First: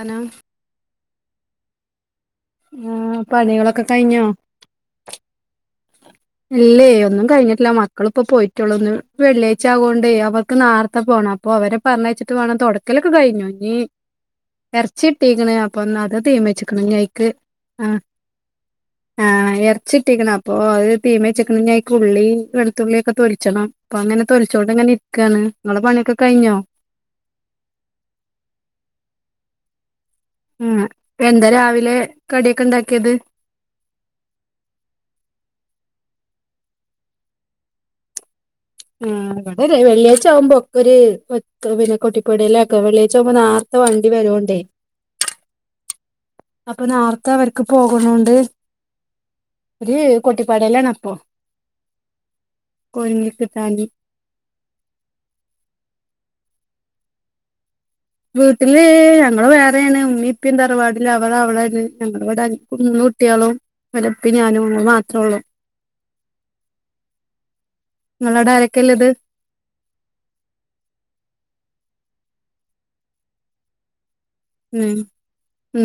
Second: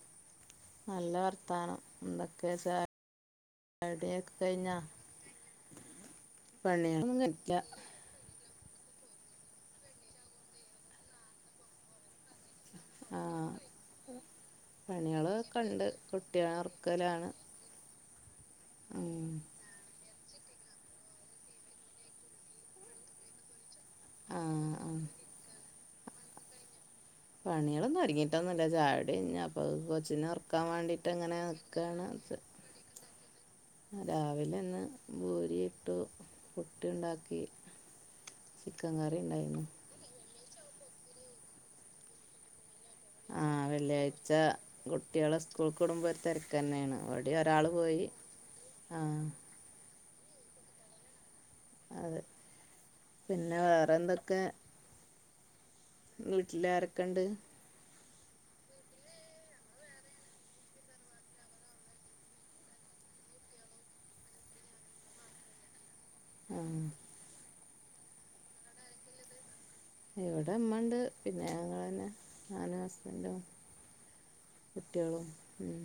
അനാ നല്ല അർത്താനം എന്തൊക്കെ ച്ചാ ആ പണികളൊക്കെ കടി കഴിഞ്ഞോ ഒക്കെ കഴിഞ്ഞാേ ഇല്ലേയ് ഒന്നും കഴിഞ്ഞില്ല കഴിഞ്ഞിട്ടില്ല മക് മക്കള്പ്പോ പോയിറ്റൊള്ളൂന്ന് വെള്ളിയാഴ്ച്ച ആവോണ്ടേ അവർക്ക് ന്നാർത്തെ പോണം അപ്പൊ അവരെ പറഞ്ഞയ്ച്ചിട്ട് വേണം താെടക്കലൊക്കെ കയിഞ്ഞു ആഹ് ഇനി എർച്ചി കിട്ടീക്ക്ണ് പണികളൊക്കെ ഉണ്ട് അപ്പൊന്നാ അത് കുട്ടികളെ തീമെച്ച്ക്ക്ണ് ഇനി അയ്ക്ക് ആഹ് ആഹ് എർച്ചി ട്ടീക്ക്ണ് അപ്പൊ അഅ് തീമെച്ച്ക്ക്ണ് ഇനി അയ്ക്ക് ഉള്ളീം വെളുത്തുള്ളൊക്കെ തൊൽച്ചണം അപ്പൊ അങ്ങനെ ആഹ് തൊലിച്ചോണ്ടങ്ങനെ ആഹ് ഇര്ക്കാണ് ഇങ്ങളെ പണിയൊക്കെ കയിഞ്ഞോ പണ്യാളൊന്നും ഒര്ങ്ങീട്ടൊന്നുല്ല ചായുടി കഴിഞ്ഞു അപ്പൊ കൊച്ചിനെ ഒർക് ക്കാൻവാണ്ടീട്ട് ഇങ്ങനെ ന്ന് ക്കാണ് ച്ച് തേക്ക്ണ്ടാക്ക്യാത് രാവിലെ ഇന്ന് ബൂരി ഇട്ടു പുട്ട് ഇണ്ടാക്കി ആഹ് ഇവടൊര് വെള്ളിയാഴ്ച ആവുമ്പോ ഒക്കെ ഒര് കൊറ്റ് പിന്നെ കൊട്ടിക്കൊട്യലാക്കോ വെള്ളായ് ച്ചാവുമ്പോ ന്നാർത്തെ വണ്ടി വര്യോണ്ടെ കുട്ട്യാളെ സ്കൂക്കുടുമ്പോ ഒര് അപ്പൊ തെരക്കന്നെണ് നാർത്തെ ഇവിടെം അവർക്ക് ഒരാള്പോയി ആഹ് ഒര് കൊട്ടിപ്പട്യലാണ് അപ്പോ അതെ പിന്നെ കിട്ടാന് വേറന്തൊക്കെ വീട്ടിലാരൊക്കണ്ട് വീട്ട്ല് ഞങ്ങള് വേറേണ് ഉമ്മീം ഇപ്പിം തറവാടിലാ അവറ് അവടെ ജീവിക്ക്ന്നത് ഞങ്ങളിവിടെ എൻക്കും മൂന്ന് കുട്ട്യാളും ഇവലപ്പിം ഞാനും ഞങ്ങള് മാത്രെള്ളു ആഹ് ഇങ്ങളോടെ ആരക്കെ ഇല്ലത് ഇവടെ ഇമ്മണ്ട് പിന്നെ ഞങ്ങളന്നെ ഞാനും ഹസ്ബന്റും കുട്ട്യാളും ഉം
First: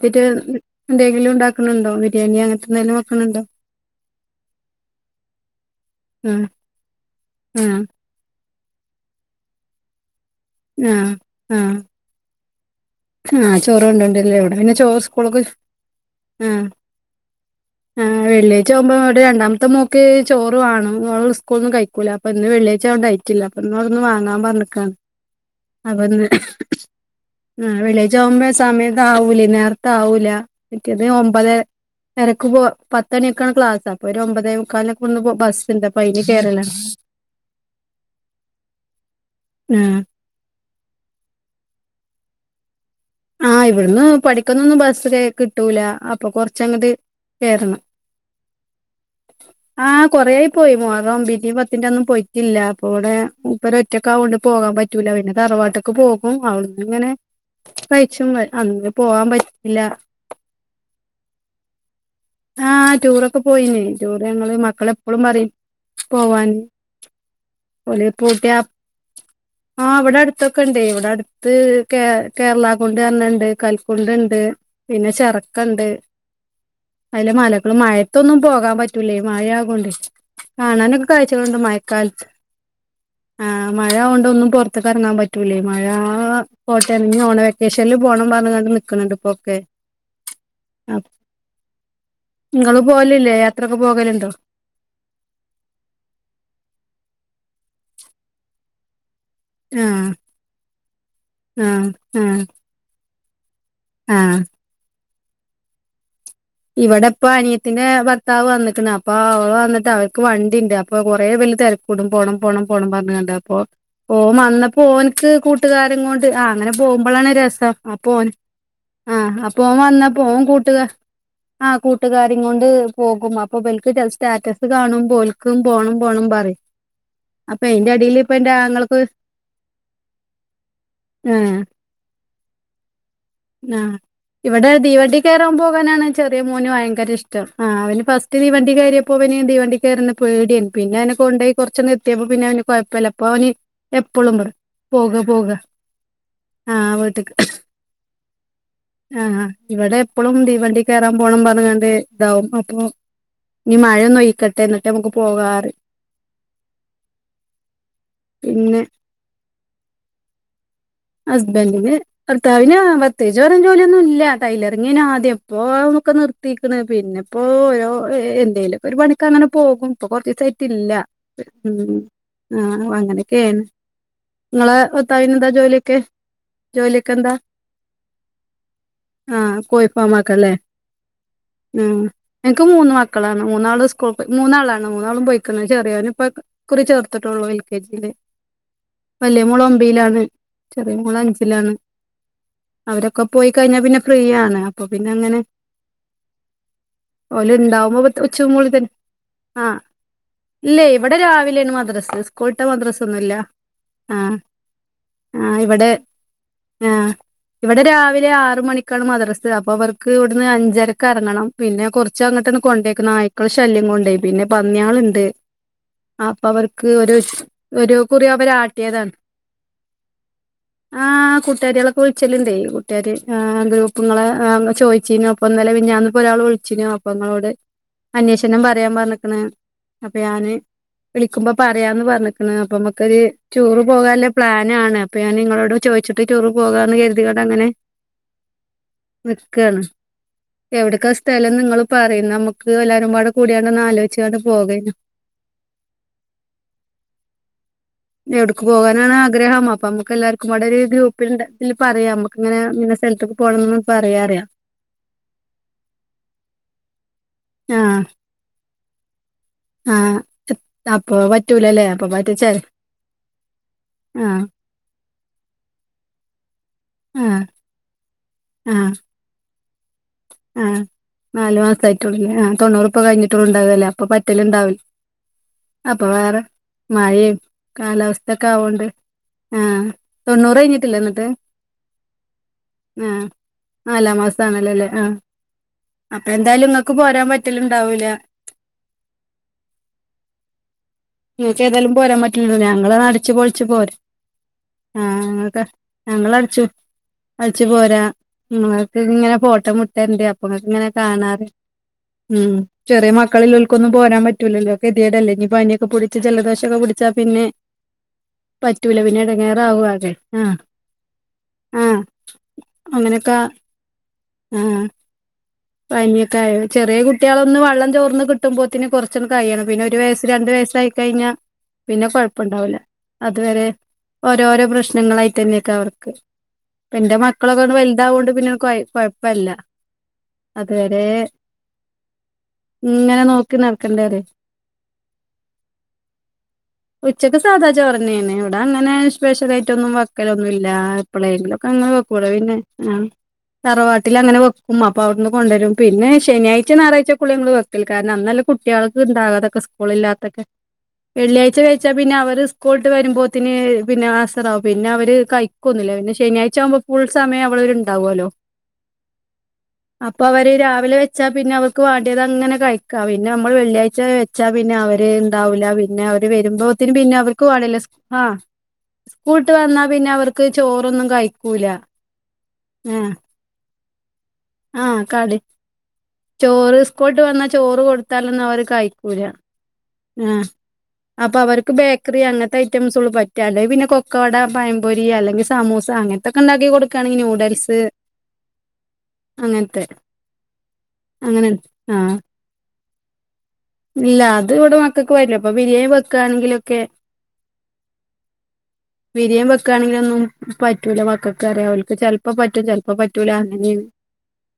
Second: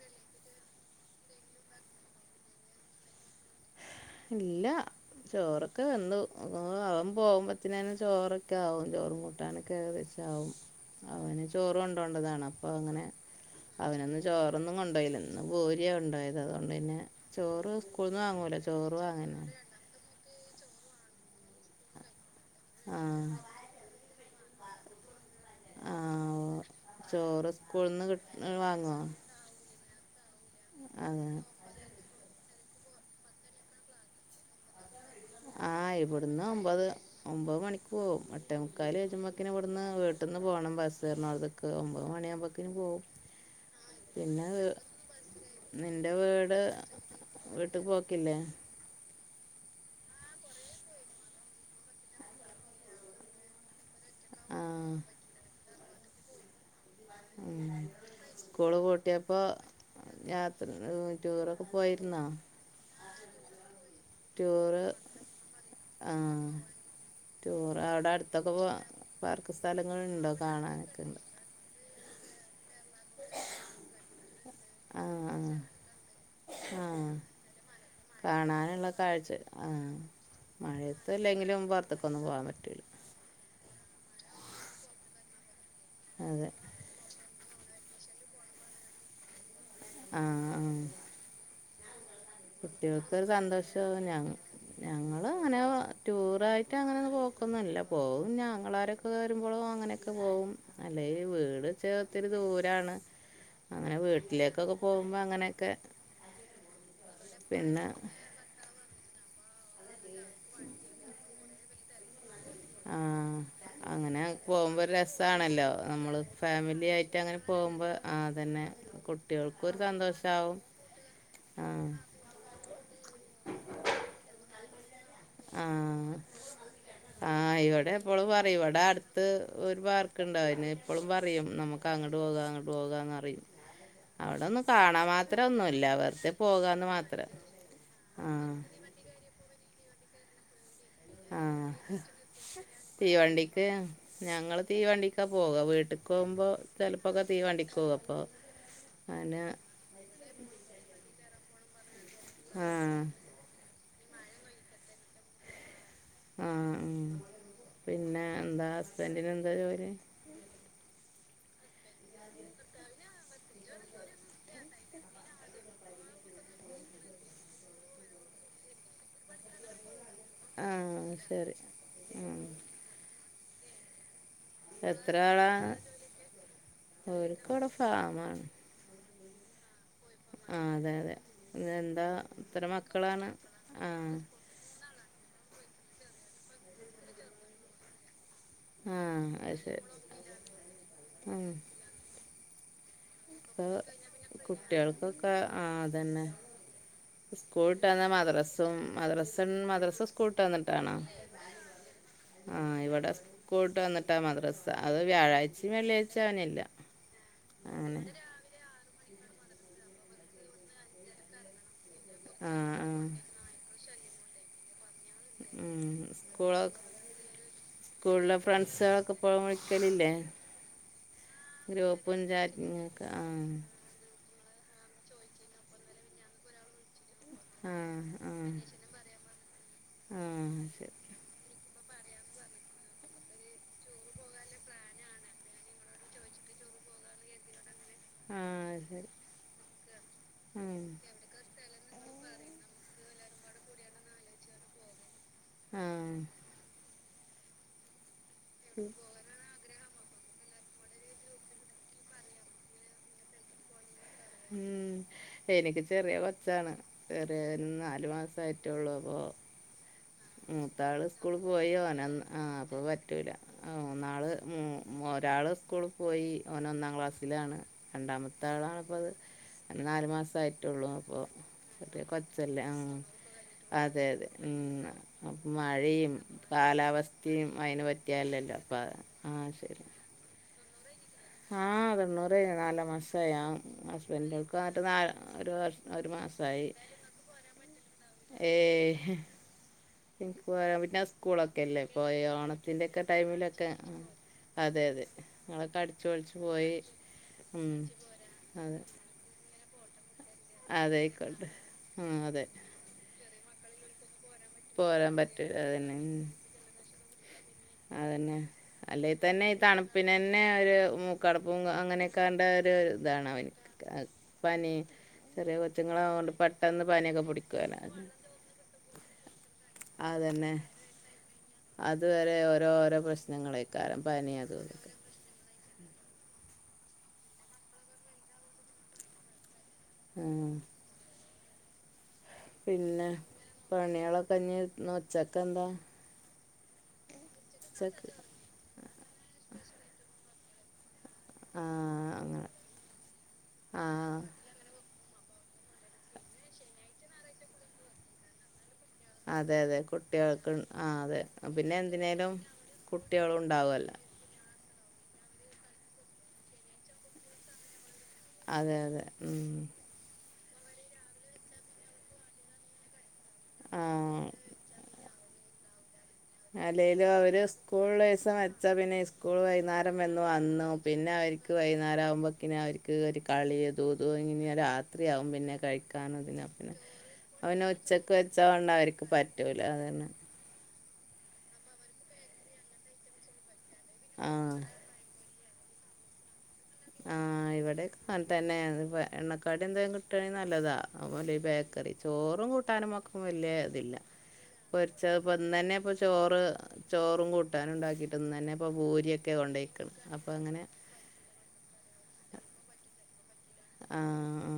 ഇറ്റ് എന്തേങ്കിലും ഇണ്ടാക്ക്ണ്‌ണ്ടോ ബിര്യണിയോ അങ്ങൻത്തെ എന്തെലും വെക്ക്ണ് ണ്ടോ ഇല്ല ചോറൊക്കെ വെന്തു ആഹ് അവ അവൻ ആഹ് പോവുമ്പത്തിനന്നെ ചോറൊക്കെ ആവും ചോറും കൂട്ടാനൊക്കെ ഏകദേശം ആവും ആഹ് അവന് ചോറ് ആഹ് കൊണ്ട് കൊണ്ടകാണം അപ്പോ അങ്ങനെ ആഹ് ചോറ് അവന് ഇന്ന് കൊണ്ടോണ്ടല്ലേ ഇവിടെ ചോറൊന്നും പിന്നെ ചോറ് കൊണ്ടോയില്ല ഇന്ന് സ്കൂൾക്ക് ബൂരിയാ കൊണ്ടോയത് ആഹ് അതോണ്ട് പിന്നെ ചോറ് ഇസ്കൂൾന്ന് വാങ്ങൂല ചോറ് വാങ്ങനെ എന്റെ മോക്ക് ചോറുവാണം ഓള് ഓളെ സ്കൂളിന്ന് കഴിക്ക് ഇല്ലാപ്പന്ന് വെള്ളി ആ ആഴ്ച്ചായോണ്ടായിറ്റില്ല അപ്പൊ ഇന്നൊട്ന്ന് വാങ്ങാൻ പറഞ്ഞേക്കാണ് ആ അപ്പൊ ഇന്ന് ചോറ് ഉം സ്കൂളിൽ വെളിഴ്ച്ചാമ്പോ നിന്ന് വാങ്ങുമോ സമയത്താവൂലെ നേരത്തെ ആവൂല മറ്റത് അത് ഒമ്പതരെ തെരക്ക് പോ പത്തണിയൊക്കെയാ ക്ലാസ് അപ്പോരു ഒമ്പതേമുക്കാല്ന് ആഹ് ഇവിടുന്ന് ഒമ്പത് ഒമ്പത് മണിക്ക് പോവും എട്ടേമുക്കാൽ കജുമ്മത്തേക്ക് ഇവിടുന്ന് ആഹ് വിട് പെട്ടന്ന് പോണം ബസെറുണോട്ത്ത്ക്ക് ഒമ്പത് മണിയാകുമ്പോക്കിന് പോവും ആഹ് ഇവിടന്ന് പിന്നെ പടിക്കന്നൊന്നും ബസ്സ്കിട്ടൂല അപ്പൊ കൊറച്ചങ്ങട്ട് വീട്ടി പോക്കില്ലേ ആഹ് കൊറേപോയി മുഹറം ഒമ്പിന്റേം പത്തിന്റെന്നും പോയിട്ടില്ല അപ്പൊടെ മൂപ്പര് ഒറ്റക്കാവോണ്ട് ആ പോകാൻ പറ്റൂല്ല പിന്നെ തറവാട്ട്ക്ക് പോകും അവിടുന്ന് ങ്ങനെ ഉം സ്കൂള് പോവാൻ പൂട്ടിയപ്പോ പറ്റില്ല യാത്ര ടൂറൊക്കെ പോയിരുന്നോ ആഹ് ടൂറൊക്കെ പോയിന് ടൂർ ഞങ്ങള് ടൂറ് മക്കള എപ്പോഴും പറയും ആ പോവാന്ന് ടൂർ ഓല് അവിടെ അടുത്തൊക്കെ പൂട്ടിയ പോ പാർക്ക് ആഹ് ഇവിടെ സ്ഥലങ്ങളുണ്ടോ അടുത്തൊക്കെ ണ്ട് കാണാനൊക്കെ ഇവിടെ ഉണ്ട്. അട് ത്ത് കേ കേരളാ കുണ്ട് റഞ്ഞെണ്ട് കൽക്കുണ്ടുണ്ട് ആ പിന്നെ ചെറക്കുണ്ട് ആ ആ അയ്ലെ മലകള് മഴത്തൊന്നും പോകാൻ കാണാനുള്ള പറ്റൂലേയ് കാഴ്ച ആ മഴയാകൊണ്ട് കാണാനൊക്കെ കാഴ്ചകളുണ്ട് മഴയത്തല്ലെങ്കിലും പുറത്തേക്കൊന്നും മയക്കാലത്ത് പോകാൻ പറ്റില്ല ആഹ് മഴയകൊണ്ട ഒന്നും പുൊറത്ത കറങ്ങാൻ പറ്റൂലേ മഴ അതെ പോട്ടെ ഇനി ഓണം വെക്കേഷനിൽ പോണം പറഞ്ഞങ്ങാണ്ട് നിക്കുന്നുണ്ട് ഇപ്പോ ഒക്കെ ആഹ് ആഹ് ഇങ്ങള് കുട്ടികൾക്കൊരു പോവലില്ലേ യാത്രൊക്കെ സന്തോഷം ഞാൻ പോകലുണ്ടോ ഞങ്ങള് അങ്ങനെ ടൂറായിട്ട് അങ്ങനെ ഒന്നും പോക്കുന്നില്ല പോകും ഞങ്ങളാരൊക്കെ വരുമ്പളോ ആഹ് അങ്ങനെയൊക്കെ പോകും അല്ലേല് വീട് വെച്ച ആഹ് ഒത്തിരി ആഹ് ദൂരാണ് അങ്ങനെ ആഹ് വീട്ടിലേക്കൊക്കെ പോകുമ്പോൾ അങ്ങനെക്കെ ഇവിടെ പ്പ അനിയത്തിന്റെ ഭർത്താവ് വന്നിക്കണ് അപ്പൊ അവള് വന്നിട്ട് അവർക്ക് വണ്ടിണ്ട് അപ്പൊ കൊറേ ഇവല് തെരക്കൂട്ടും പോണം പോണം പോണം ആ പറഞ്ഞങ്ങാണ്ട് അപ്പൊ അങ്ങനെ ഓൻ വന്നപ്പോ പോകുമ്പോൾ ഒരു ഓന് ഓന്ക്ക് രസമാണല്ലോ കൂട്ടുകാരും നമ്മൾ കൊണ്ട് ആഹ് അങ്ങനെ ഫാമിലി ആയിട്ട് പോകുമ്പളാണ് അങ്ങനെ രസം പോകുമ്പോൾ അപ്പോ ആ ഓന് തന്നെ ആഹ് ഓന് കുട്ടികൾക്കൊരു വന്നപ്പോ ഓൻ സന്തോഷമാവും കൂട്ടുകാർ ആഹ് കൂട്ടുകാരീം കൊണ്ട് പോകും അപ്പൊ ഇബലിക്ക് സ്റ്റാറ്റസ് കാണും മ്പോ ഓലി ഓല്ക്കും പോണം ആഹ് പോണം പറിം ആഹ് ഇവിടെ എപ്പോഴും പറയും ഇവിടെ ആങ്ങൾക്ക് അടുത്ത് ഒരു പാർക്ക് ഉണ്ടായിന് അതിന് എപ്പോഴും പറയും ഏഹ് നമുക്ക് അങ്ങട്ട് പോകാ അങ്ങട്ട് പോകാന്നറിം ആഹ് ഇവിടെ തീവണ്ടി കയറാൻ ഒന്നുല്ല പോകാനാണ് വെറുതെ ചെറിയ മോന് പോകാന്ന് ഭയങ്കര മാത്രം ഇഷ്ടം ആ അവന് ഫസ്റ്റ് ആഹ് തീവണ്ടി കയറിയ അപ്പോവന് തീവണ്ടി കേറ്ന്നെ പേടിയ പിന്നെ അന കൊണ്ടോയി ആഹ് കുറച്ചെങ്ങെത്തിയപ്പ പിന്നെ അവന് കൊഴപ്പല്ല അപ്പൊവന് തീവണ്ടിക്ക് എപ്പഴും പറയും പോക പോക പോവുമ്പോൾ ആഹ് ചിലപ്പോക്കെ വീട്ട്ക്ക് തീ വണ്ടിക്ക് പോകപ്പോ ആഹ് ഇവിടെ എപ്പളും ദീവണ്ടി കയറാൻ പോണം പറഞ്ഞങ്ങാണ്ട് ഇതാവും അപ്പൊ ആഹ് ഈ മഴയൊന്നൊയിക്കട്ടെ ന്നിട്ട് മ്മക്ക് പോകാറിമ് ആഹ് ഉം പിന്നേ എന്താ പിന്നെ ഹസ്ബന്റിനെന്താ ജോലി ഹസ്ബൻറിന് ഭർത്താവിന് പ്രത്യേകിച്ച് പറയാൻ ജോലിയൊന്നുല്ല ടൈലറിങ്ങേനു ആദ്യം പ്പോതൊക്കെ നിർത്തിക്കണ് പിന്നെപ്പോ ഓരോ എന്തേലും ഒരു പണിക്ക് അങ്ങനെ പോകും ഇപ്പൊ കൊറച്ചീസായിട്ടില്ല ആഹ് ശരി ഉം ആഹ് അങ്ങനോക്കെ ഒക്കെയാണ് നിങ്ങളെ എത്ര ഭർത്താവിനെന്താ ആളാ ജോലി ജോലിക്കന്താ ഓര്ക്കവിടെ ഫാമാണ് ആഹ് പോയോ പോവുമ്മാക്കല്ലെ. ആ അതെ അതെ ഏഹ് എന്താ എനിക്ക് എത്ര മൂന്ന് മക്കളാണ്. മൂന്നാള് ആ സ്കൂൾ പോയി. മൂന്നാളാണ്. മൂന്നാളും പോയ്ക്ക്ണ്. ചെറിയോന് പ്പൊ ഇക്കുറി ചേർത്തിട്ടുള്ളൂ. എൽ കെ ജി ല്. ആ വല്യ അത് മോള് ശരി ഒമ്പതിലാണ്. ചെറിയ മോള് ഉം അഞ്ചിലാണ്. അവരൊക്കെ പോയി ഇപ്പോൾ കഴിഞ്ഞാ പിന്നെ ഫ്രീയാണ്. അപ്പൊ പിന്നെ കുട്ടികൾക്കൊക്കെ അങ്ങനെ ആ അതന്നെ ഓല് സ്കൂൾ വിട്ട് ഇണ്ടാവുമ്പോ വന്നാൽ ഉച്ച മൂളി മദ്രസും തന്നെ. മദ്രസ ആഹ് മദ്രസ സ്കൂൾ വിട്ട് ഇല്ലെ വന്നിട്ടാണോ ഇവിടെ രാവിലെയാണ് മദ്രസ് ആ സ്‌കൂൾട്ടാ ഇവിടെ മദ്രസൊന്നൂല്ല. സ്കൂൾ വിട്ട് വന്നിട്ടാ ആഹ് മദ്രസ അത് ക്യാ ആഹ് ഇവിടെ ആഹ് ഇവിടെ അങ്ങനെ രാവിലെ ആറു മണി ക്കാണ് മദ്രസ്. അപ്പൊ ഇവർക്ക് ഇവിടുന്ന് അഞ്ചരക്ക് ഇറങ്ങണം. പിന്നെ കുറച്ച് അങ്ങട്ട് ആ ഒന്ന് ആ കൊണ്ടേക്ക് നായ്ക്കൾടെ ശല്യം കൊണ്ടെ. പിന്നെ പന്നികളു ണ്ട് ഉം അപ്പ സ്കൂള് അവർക്ക് ഒരു ഒരു കുറി അവര് ആട്ടിയതാണ്. ക്കലില്ലേ. ആഹ് കൂട്ടുകാരികളൊക്കെ വിളിച്ചല് ഉണ്ടേ. ചാറ്റിങ്ങൊക്കെ കൂട്ടുകാര് ആ ഗ്രൂ പ്പുങ്ങള് ആഹ് ചോദിച്ചീനു. അപ്പൊ ഇന്നലെ മിനിഞ്ഞാന്ന് ഒരാള് വിളിച്ചിനു. അപ്പങ്ങളോട് ആ ആ അന്വേഷണം പറയാൻ പറഞ്ഞിക്കണ്. അപ്പൊ ആ ഞാന് ശരി വിളിക്കുമ്പോ പറയാന്ന് പറഞ്ഞിക്കണ്. അപ്പൊ ഇമ്മക്കൊരു ടൂറ് പോകാനുള്ള പ്ലാ നാണ്. അപ്പൊ ഞാൻ നിങ്ങളോട് ചോദിച്ചിട്ട് ടൂറ് പോകാന്ന് കരുതിക്കൊണ്ട് അങ്ങനെ ആഹ് അയ് ശരി. നിക്കാണ്. ഉം എവിടക്കാ സ്ഥലന്ന് നിങ്ങള് പറയ്. എന്നാ നമുക്ക് എല്ലാവരും പാടെ കൂടിയാണ്ട് ആലോചിച്ചാണ്ട് പോകായ്നു. ആഹ്. എവിടുക്ക് പോകാനാണ് ആഗ്രഹം? അപ്പമ്മക്ക് ക്ക് എല്ലാവർക്കും കൂടൊരു ഗ്രൂപ്പിലിണ്ടാ ഇതില് പറയാ. നമുക്കിങ്ങനെ ഇന്ന സ്ഥലത്തക്ക് പോകണംന്ന് പറയാ അറിയാ ഉം എനിക്ക് ചെറിയ കൊച്ചാണ് ചെറിയവന് ആഹ് നാലു മാസമായിട്ടൊള്ളൂ. അപ്പൊ ആഹ് മൂത്താള് അപ്പൊ സ്കൂള് പോയി. പറ്റൂലല്ലേ ഓന് അപ്പൊ അന്ന് പറ്റിച്ചാൽ അപ്പോ പറ്റൂല. മൂന്നാള് ആഹ് മൂ ഒരാള് സ്കൂള് പോയി. ഓനൊന്നാം ആഹ് ക്ലാസ്സിലാണ്. രണ്ടാമത്തെ ആളാണ് ആഹ് ഇപ്പൊ അത് അതിന് നാല് ആഹ് മാസമായിട്ടെള്ളൂ. അപ്പോ നാല് ചെറിയ മാസായിട്ടുള്ളൂല്ലേ കൊച്ചല്ലേ. ആഹ് തൊണ്ണൂറുപ്പ കഴിഞ്ഞിട്ടുള്ളൂ ഉണ്ടാവല്ലേ അതെ അപ്പൊ അതെ. പറ്റലുണ്ടാവില്ല അപ്പം അപ്പൊ മഴയും വേറെ മഴയും കാലാവസ്ഥയും അതിനു കാലാവസ്ഥൊക്കെ പറ്റിയതലല്ലോ. ആവോണ്ട് അപ്പം ആഹ് ശരി. തൊണ്ണൂറ് കഴിഞ്ഞിട്ടില്ലേ അന്നട്ട്. ആഹ് തൊണ്ണൂറ് കഴിഞ്ഞ്. നാലാം മാസായി. ആഹ് നാലാം ഹസ്ബൻഡുകൾക്ക് വന്നിട്ട് മാസാണല്ലോല്ലേ നാ ആഹ് ഒരു വർ ഒരു അപ്പൊ മാസായി. എന്തായാലും ഇങ്ങക്ക് പോരാൻ പറ്റലുണ്ടാവൂല ഏയ് എനിക്ക് പോരാൻ പിന്നെ നിങ്ങൾക്ക് സ്കൂളൊക്കെയല്ലേ. ഏതായാലും പോരാൻ പോയാ പറ്റില്ലല്ലോ ഓണത്തിന്റെ ഞങ്ങള് ഒക്കെ അടിച്ചു പൊളിച്ചു ടൈമിലൊക്കെ പോരും അതെ അതെ. ആഹ് ഞങ്ങൾക്ക് നിങ്ങളൊക്കെ അടിച്ചു ഞങ്ങള് പൊളിച്ചു അടിച്ചു പോയി അടിച്ചു ഉം, പോരാ അതെ നിങ്ങക്ക് ഇങ്ങനെ ഫോട്ടം ഇട്ടരൻ്റ് അപ്പ ഇങ്ങക്കിങ്ങനെ അതെ കാണാലോ. ആയിക്കോട്ടെ ആ അതെ ഉം ചെറിയ മക്കളില്ലേൽക്കൊന്നും പോരാൻ പറ്റൂല്ലല്ലോ. പോരാൻ ഗതികേടല്ലേ. പറ്റില്ല ഇനിയിപ്പെ പനിയൊക്കെ അതന്നെ പിടിച്ച് ഉം. ജലദോഷൊക്കെ പിടി ച്ചാ പിന്നെ അതന്നെ. പറ്റൂല അല്ലെങ്കി പിന്നെ തന്നെ ഈ എടങ്ങേറാവും തണുപ്പിന് ആകെ തന്നെ ആഹ് ഒരു മൂക്കടപ്പും ആഹ് അങ്ങനെയൊക്കാണ്ട് ഒരു ഇതാണ് അങ്ങനൊക്കെ അവനിക്ക്. ക്ക് പനി ആഹ് ചെറിയ കൊച്ചുങ്ങളാകൊണ്ട് പനിയൊക്കെ ആയ പെട്ടെന്ന് ചെറിയ പനിയൊക്കെ കുട്ടികളൊന്ന് പടിക്കുവല്ല. വെള്ളം അത് ചോർന്ന് കിട്ടുമ്പോത്തിന് കുറച്ചൊക്കെ കഴിയണം. പിന്നെ ഒരു വയസ് രണ്ടു അതന്നെ വയസ്സായി കഴിഞ്ഞാ പിന്നെ അതുവരെ കൊഴപ്പുണ്ടാവൂല്ല. ഓരോരോ അതുവരെ പ്രശ്നങ്ങളേക്കാരം പനി അതും ഓരോരോ ഇതൊക്കെ പ്രശ്നങ്ങളായിട്ട് തന്നേക്ക് അവർക്ക്. എന്റെ മക്കളൊക്കെ ഒന്ന് വലുതാവോണ്ട് പിന്നെ കൊയ കൊയപ്പല്ല. ഉം. അതെ ദേ പിന്നെ നോക്കി നടക്കണ്ടേരെ പണികളൊക്കെ ഇഞ്ഞീ ഇന്ന് ഉച്ചക്കെന്താ. ഉച്ചയ്ക്ക് സാധാ ചോറ് തന്നെയാണ്. ഇവിടെ അങ്ങനെ സ്പെഷ്യലായിട്ടൊന്നും വക്കലൊന്നുംല്ല. ആ അപ്പളേങ്കിലൊക്കെ അങ്ങനെ വെക്കുവോളൂ അങ്ങനെ പിന്നെ. ആഹ് ആ തറവാ അപ്പ അവിടുന്ന് കൊണ്ടുവരും. പിന്നെ ശനിയാഴ്ച ഞായറാഴ്ച്ചക്കുള്ള ഞങ്ങള് വെക്കല്. കാരണം അന്നല്ലെ കുട്ടികൾക്ക് അതെ ഇണ്ടാകാതൊക്കെ അതെ സ്കൂളില്ലാത്തൊക്കെ. കുട്ടികൾക്ക് ഉൺ- ആ അതെ വെള്ളിയാഴ്ച കഴിച്ചാ പിന്നെ എന്തിനേലും അവര് സ്കൂൾ വിട്ട് കുട്ടികളും വരുമ്പോത്തിന് ഉണ്ടാവുമല്ലോ പിന്നെ വാസ് തതാവും പിന്നെ അവര് കഴിക്കൊന്നുല്ല പിന്നെ ശനിയാഴ്ചവുമ്പോ ഫുൾ സമയം അവള് വരുണ്ടാവുല്ലോ അതെ അതെ ഉം അപ്പൊ അവര് രാവിലെ വച്ചാ പിന്നെ അവർക്ക് വാണ്ടിയത്ങ്ങനെ കഴി ക്ക പിന്നമ്മള് വെള്ളിയാഴ്ച ആഹ് വെച്ചാ പിന്നവര്ണ്ടാവൂല പിന്നെ അവ അല്ലേലുവര് സ്കൂള് ആഹ് ള്ളീസം വെച്ചാ പിന്നെ സ്കൂൾ സ്കൂൾട്ട് വന്നാ വൈകുന്നാരം പിന്നെ വന്ന് അവർക്ക് വന്നു ചോറൊന്നും പിന്നവര് ക്ക് കഴിക്കൂല വൈന്നാരിവുമ്പക്കിന് അവര്ക്ക് ആഹ് ഒരു കളി തു തു ഇഞ് ആഹ് രാത്രിയാവും കടി പിന്നെ കഴിക്കാനും ഇതിനൊപിന്നെ ചോറ് സ്കൂൾട്ട് വന്നാ ചോറ് അവന്നൊച്ചക്ക് കൊടുത്താലൊന്നും അവര് വെച്ചോണ്ടായിരിക്കും പ റ്റൂല അതന്നെ അപ്പ അവർക്ക് ബേക്കറി അങ്ങത്തെ ഐറ്റംസ്ള്ളു പറ്റാ അല്ലങ്കി പിന്നെ കൊക്കവട ആഹ് പയംപൊരി അല്ലെങ്കി സമൂസ അങ്ങൻത്തൊക്കെണ്ടാക്കി കൊടുക്കണങ്കി ന്യൂഡൽസ് അ തന്നെ എണ്ണക്കടി എന്തേം കിട്ടാണേ നല്ലതാ ഒന്നുല്ലേ ഈ അങ്ങനെ ബേക്കറി ആഹ് ചോറും കൂട്ടാനും മക്കക്കും വല്ല്യേ ഇതില്ല ഇല്ല അത് ഇവിടെ മക്കൾക്ക് പറ്റില്ല ഇപ്പൊ പൊര്ച്ചപ്പന്നന്നെ ബിരിയാണി പ്പ ചോറ് വെക്കുകയാണെങ്കിലൊക്കെ ചോറും കൂ ട്ടാന്ണ്ടാക്കിട്ട് ഇന്നന്നെപ്പൊ പൂരി ബിരിയം വെക്കാണങ്കിലൊന്നു പ റ്റൂല മക്കക്ക്റിയാം ഓൽക്ക് ചെൽപ്പൊ പറ്റും ചെൽപ്പൊ പറ്റൂല അങ്ങനെണ് ആഹ്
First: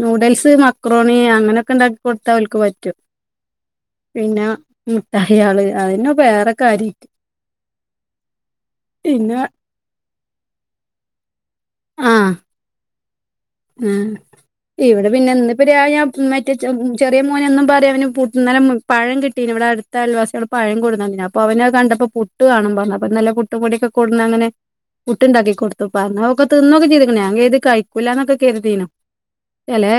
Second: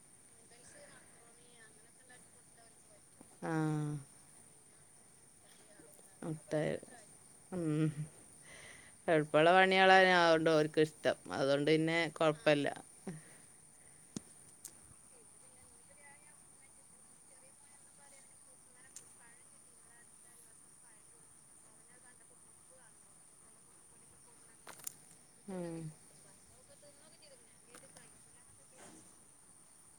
നൂഡിൽസ് മക്രോണി അങ്ങനൊക്കണ്ടാക്കി കൊടുത്താ ഓൽക്ക് പറ്റും ആഹ് പിന്നെ മുഠായാള് അതിന്ന് വേറെ മുട്ടായി കാരി ഉം പിന്നെ എൾപ്പള്ള പണികളന്നാ അ ഓണ്ട് ഓര്ക്ക്ഷ്ടം അതോണ്ട്ന്നെ കൊഴപ്പല്ല ഉം ഇവിടെ പിന്നെ ഇന്ന്പ്പ രാവിഞാ മറ്റേ ചെറിയ മോനെന്നും പറിം അവന് പുട്ട് ഇന്നലെ പഴം കിട്ടീനി ഇവിടെ അട് ത്ത അയൽവാസിയാള് പഴം കൊട്ന്നന്നീനി അപ്പൊ അവന കണ്ടപ്പോ പുട്ട് വാണം പറഞ്ഞ് അപ്പന്നലെ പുട്ട് പൊടിക്കെ കൊട്ന്നന്നണ് പുട്ട്ണ്ടാക്കി ഉം കൊടുത്തു പറഞ്ഞൊക്കെ തിന്നൊക്കെ ചെയ്തിക്ക്ണ് ഞാ കര്തി കഴിക്കൂലന്നൊക്കെ ക കെര്തീനു എലേ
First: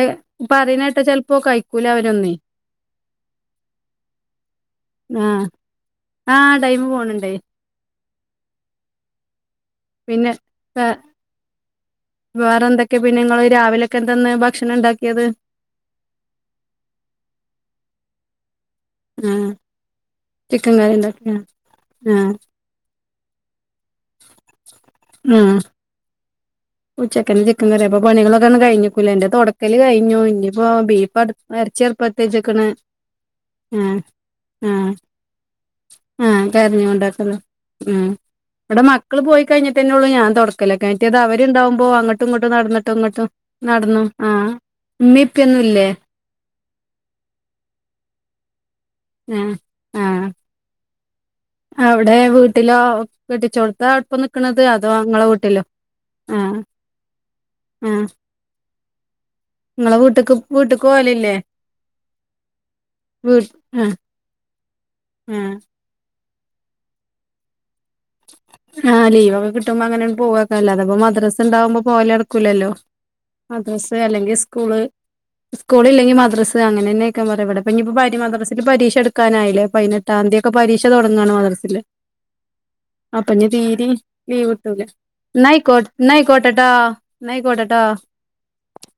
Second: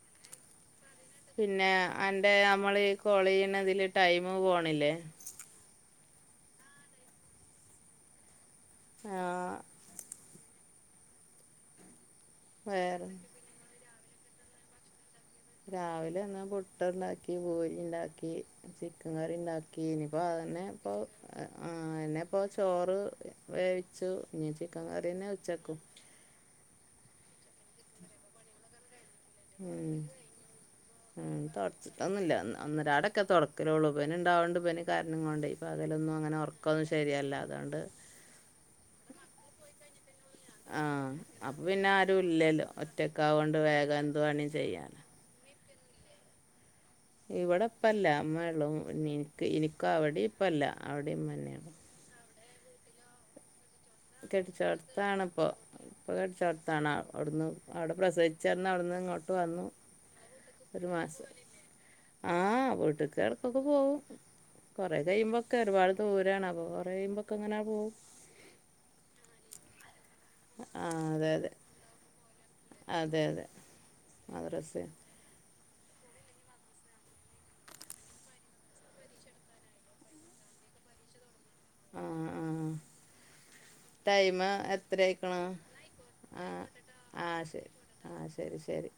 പറിണെട്ട ചെൽ പിന്നെ അന്റെ നമ്മള് ഈ കോള്യ്യ്ണതില് ടൈമ് പോണില്ലേ ആഹ് ആഹ് ടൈമ് പോണ് ണ്ട് ആഹ് പിന്നെ പെ വേറെന്തൊക്കെ വേറെ പിന്നെ ഇങ്ങള് രാവിലൊക്കെ എന്തന്ന് ഭക്ഷണംണ്ടാക്കിയത് രാവിലെ ഇന്ന് പുട്ട്ണ്ടാക്കി പൂരി ഇണ്ടാക്കി ചി ക്കം കറി ആഹ് ഇണ്ടാക്കി ഇനിപ്പ ചിക്കൻ അതന്നെപ്പോ കറി ഇണ്ടാക്കി ആ ആഹ് അ ആഹ് എന്നെപ്പൊ ചോറ് വേവിച്ചു ഇഞ്ഞ് ചിക്കം കറിന്നെ ഉച്ചക്കും ഉച്ചക്കെൻ ചിക്കം കറിയ. അപ്പ പണികളൊക്കാന്ന് കഴിഞ്ഞിക്കുലേ അന്റെ തൊടക്കല് ഉം കയിഞ്ഞു ഇഞ്ഞിപ്പോ ബീഫട് ഉം എറച്ചി അട്പ്പത്തെച്ച്ക്കണ് ക്ക്ലള്ളൂ ഇവന്ണ്ടാവണ്ട് ഇവന് കരഞ്ഞ് കൊണ്ടെ പകലൊന്നുവങ്ങനെ ആഹ് ഒർക്കൊന്നും ശരിയല്ല കരഞ്ഞോണ്ടാക്ക്ന്ന് അതോണ്ട് ഉം ഇവിടെ മക്കള് പോയി കഴിഞ്ഞിട്ടന്നെള്ളൂ ഞാൻ ആ തൊടക്കലൊക്കെ മറ്റേത് അവ അപ്പൊ ര്ണ്ടാവുമ്പോ പിന്നെ ആരും അങ്ങട്ടുങ്ങട്ടും ഇല്ലല്ലോ നടന്നിട്ടും ഇങ്ങട്ട് ഒറ്റക്കാവോണ്ട് വേഗം നടന്നു എന്ത് ആഹ് വേണേം ചെയ്യാലോ ഇമ്മിംഇപ്പിം ഒന്നുല്ലേ ഇവിടെ ഇപ്പല്ല മ്മേള്ളു നിൻക്ക് ആഹ് ഇൻക്ക് ആഹ് അവിടേപ്പല്ല അവിടിം ഇമ്മന്നെള്ളു അവിടെ വീട്ടിലോ കെട്ടിച്ചോട്ത്താ ഇപ്പം നിക്ക്ണത് അതോ ഇങ്ങളെ കെട്ടിച്ചോട്ത്താണിപ്പൊ വീട്ടിലോ ഇപ്പ ആഹ് കെടിച്ചോട്ത്താണ് ഔട്ന്ന് ഔടെ ആഹ് പ്രസവി ച്ചന്ന് ഔട്ന്ന്ങ്ങോട്ട് വന്നു ഇങ്ങളെ വീട്ട്ക്ക് വീട്ട്ക്ക് ഒരു പോവലില്ലേ മാസായി ആഹ് വീട്ട്ക്ക് വീട്ട് എടക്കൊക്കെ ആഹ് പോവും കൊറേ ആഹ് കയുമ്പൊക്കെ ഒരുപാട് ദൂരാണ് അപ്പം കൊറെ കഴുമ്പൊക്കെങ്ങനാ പോവും ആഹ് ലീവൊക്കെ കിട്ടുമ്പോ അങ്ങനെണ്ട് പോവാക്കല്ലാ ആ അല്ലാത്പ്പൊ അതെ മദ്രസ് അതെ ഇണ്ടാമ്പോ പോവലട്ക്കൂലല്ലോ അതെ അതെ മദ്രസേണ്ട് സ്കൂളില്ലെങ്കി മദ്രസ് അങ്ങനെന്നെക്കാ പറയാ ഇവിടെപ്പ ഇഞ്ഞിപ്പ പര് മദ്രാസിക്ക് പരീക്ഷ അടുക്കാനായില്ലേ പയിന ട്ടാന്തിക്കെ പരീക്ഷ തൊടങ്ങാണ് മദർസില് ആഹ് ആഹ് അപ്പൊഞ്ഞി തീരിം ലീവ് ഇട്ടൂല ന്നയ്കോ ന്നയ്കോട്ടട്ടോ ആഹ് ശരി ആഹ് ശരി ശരി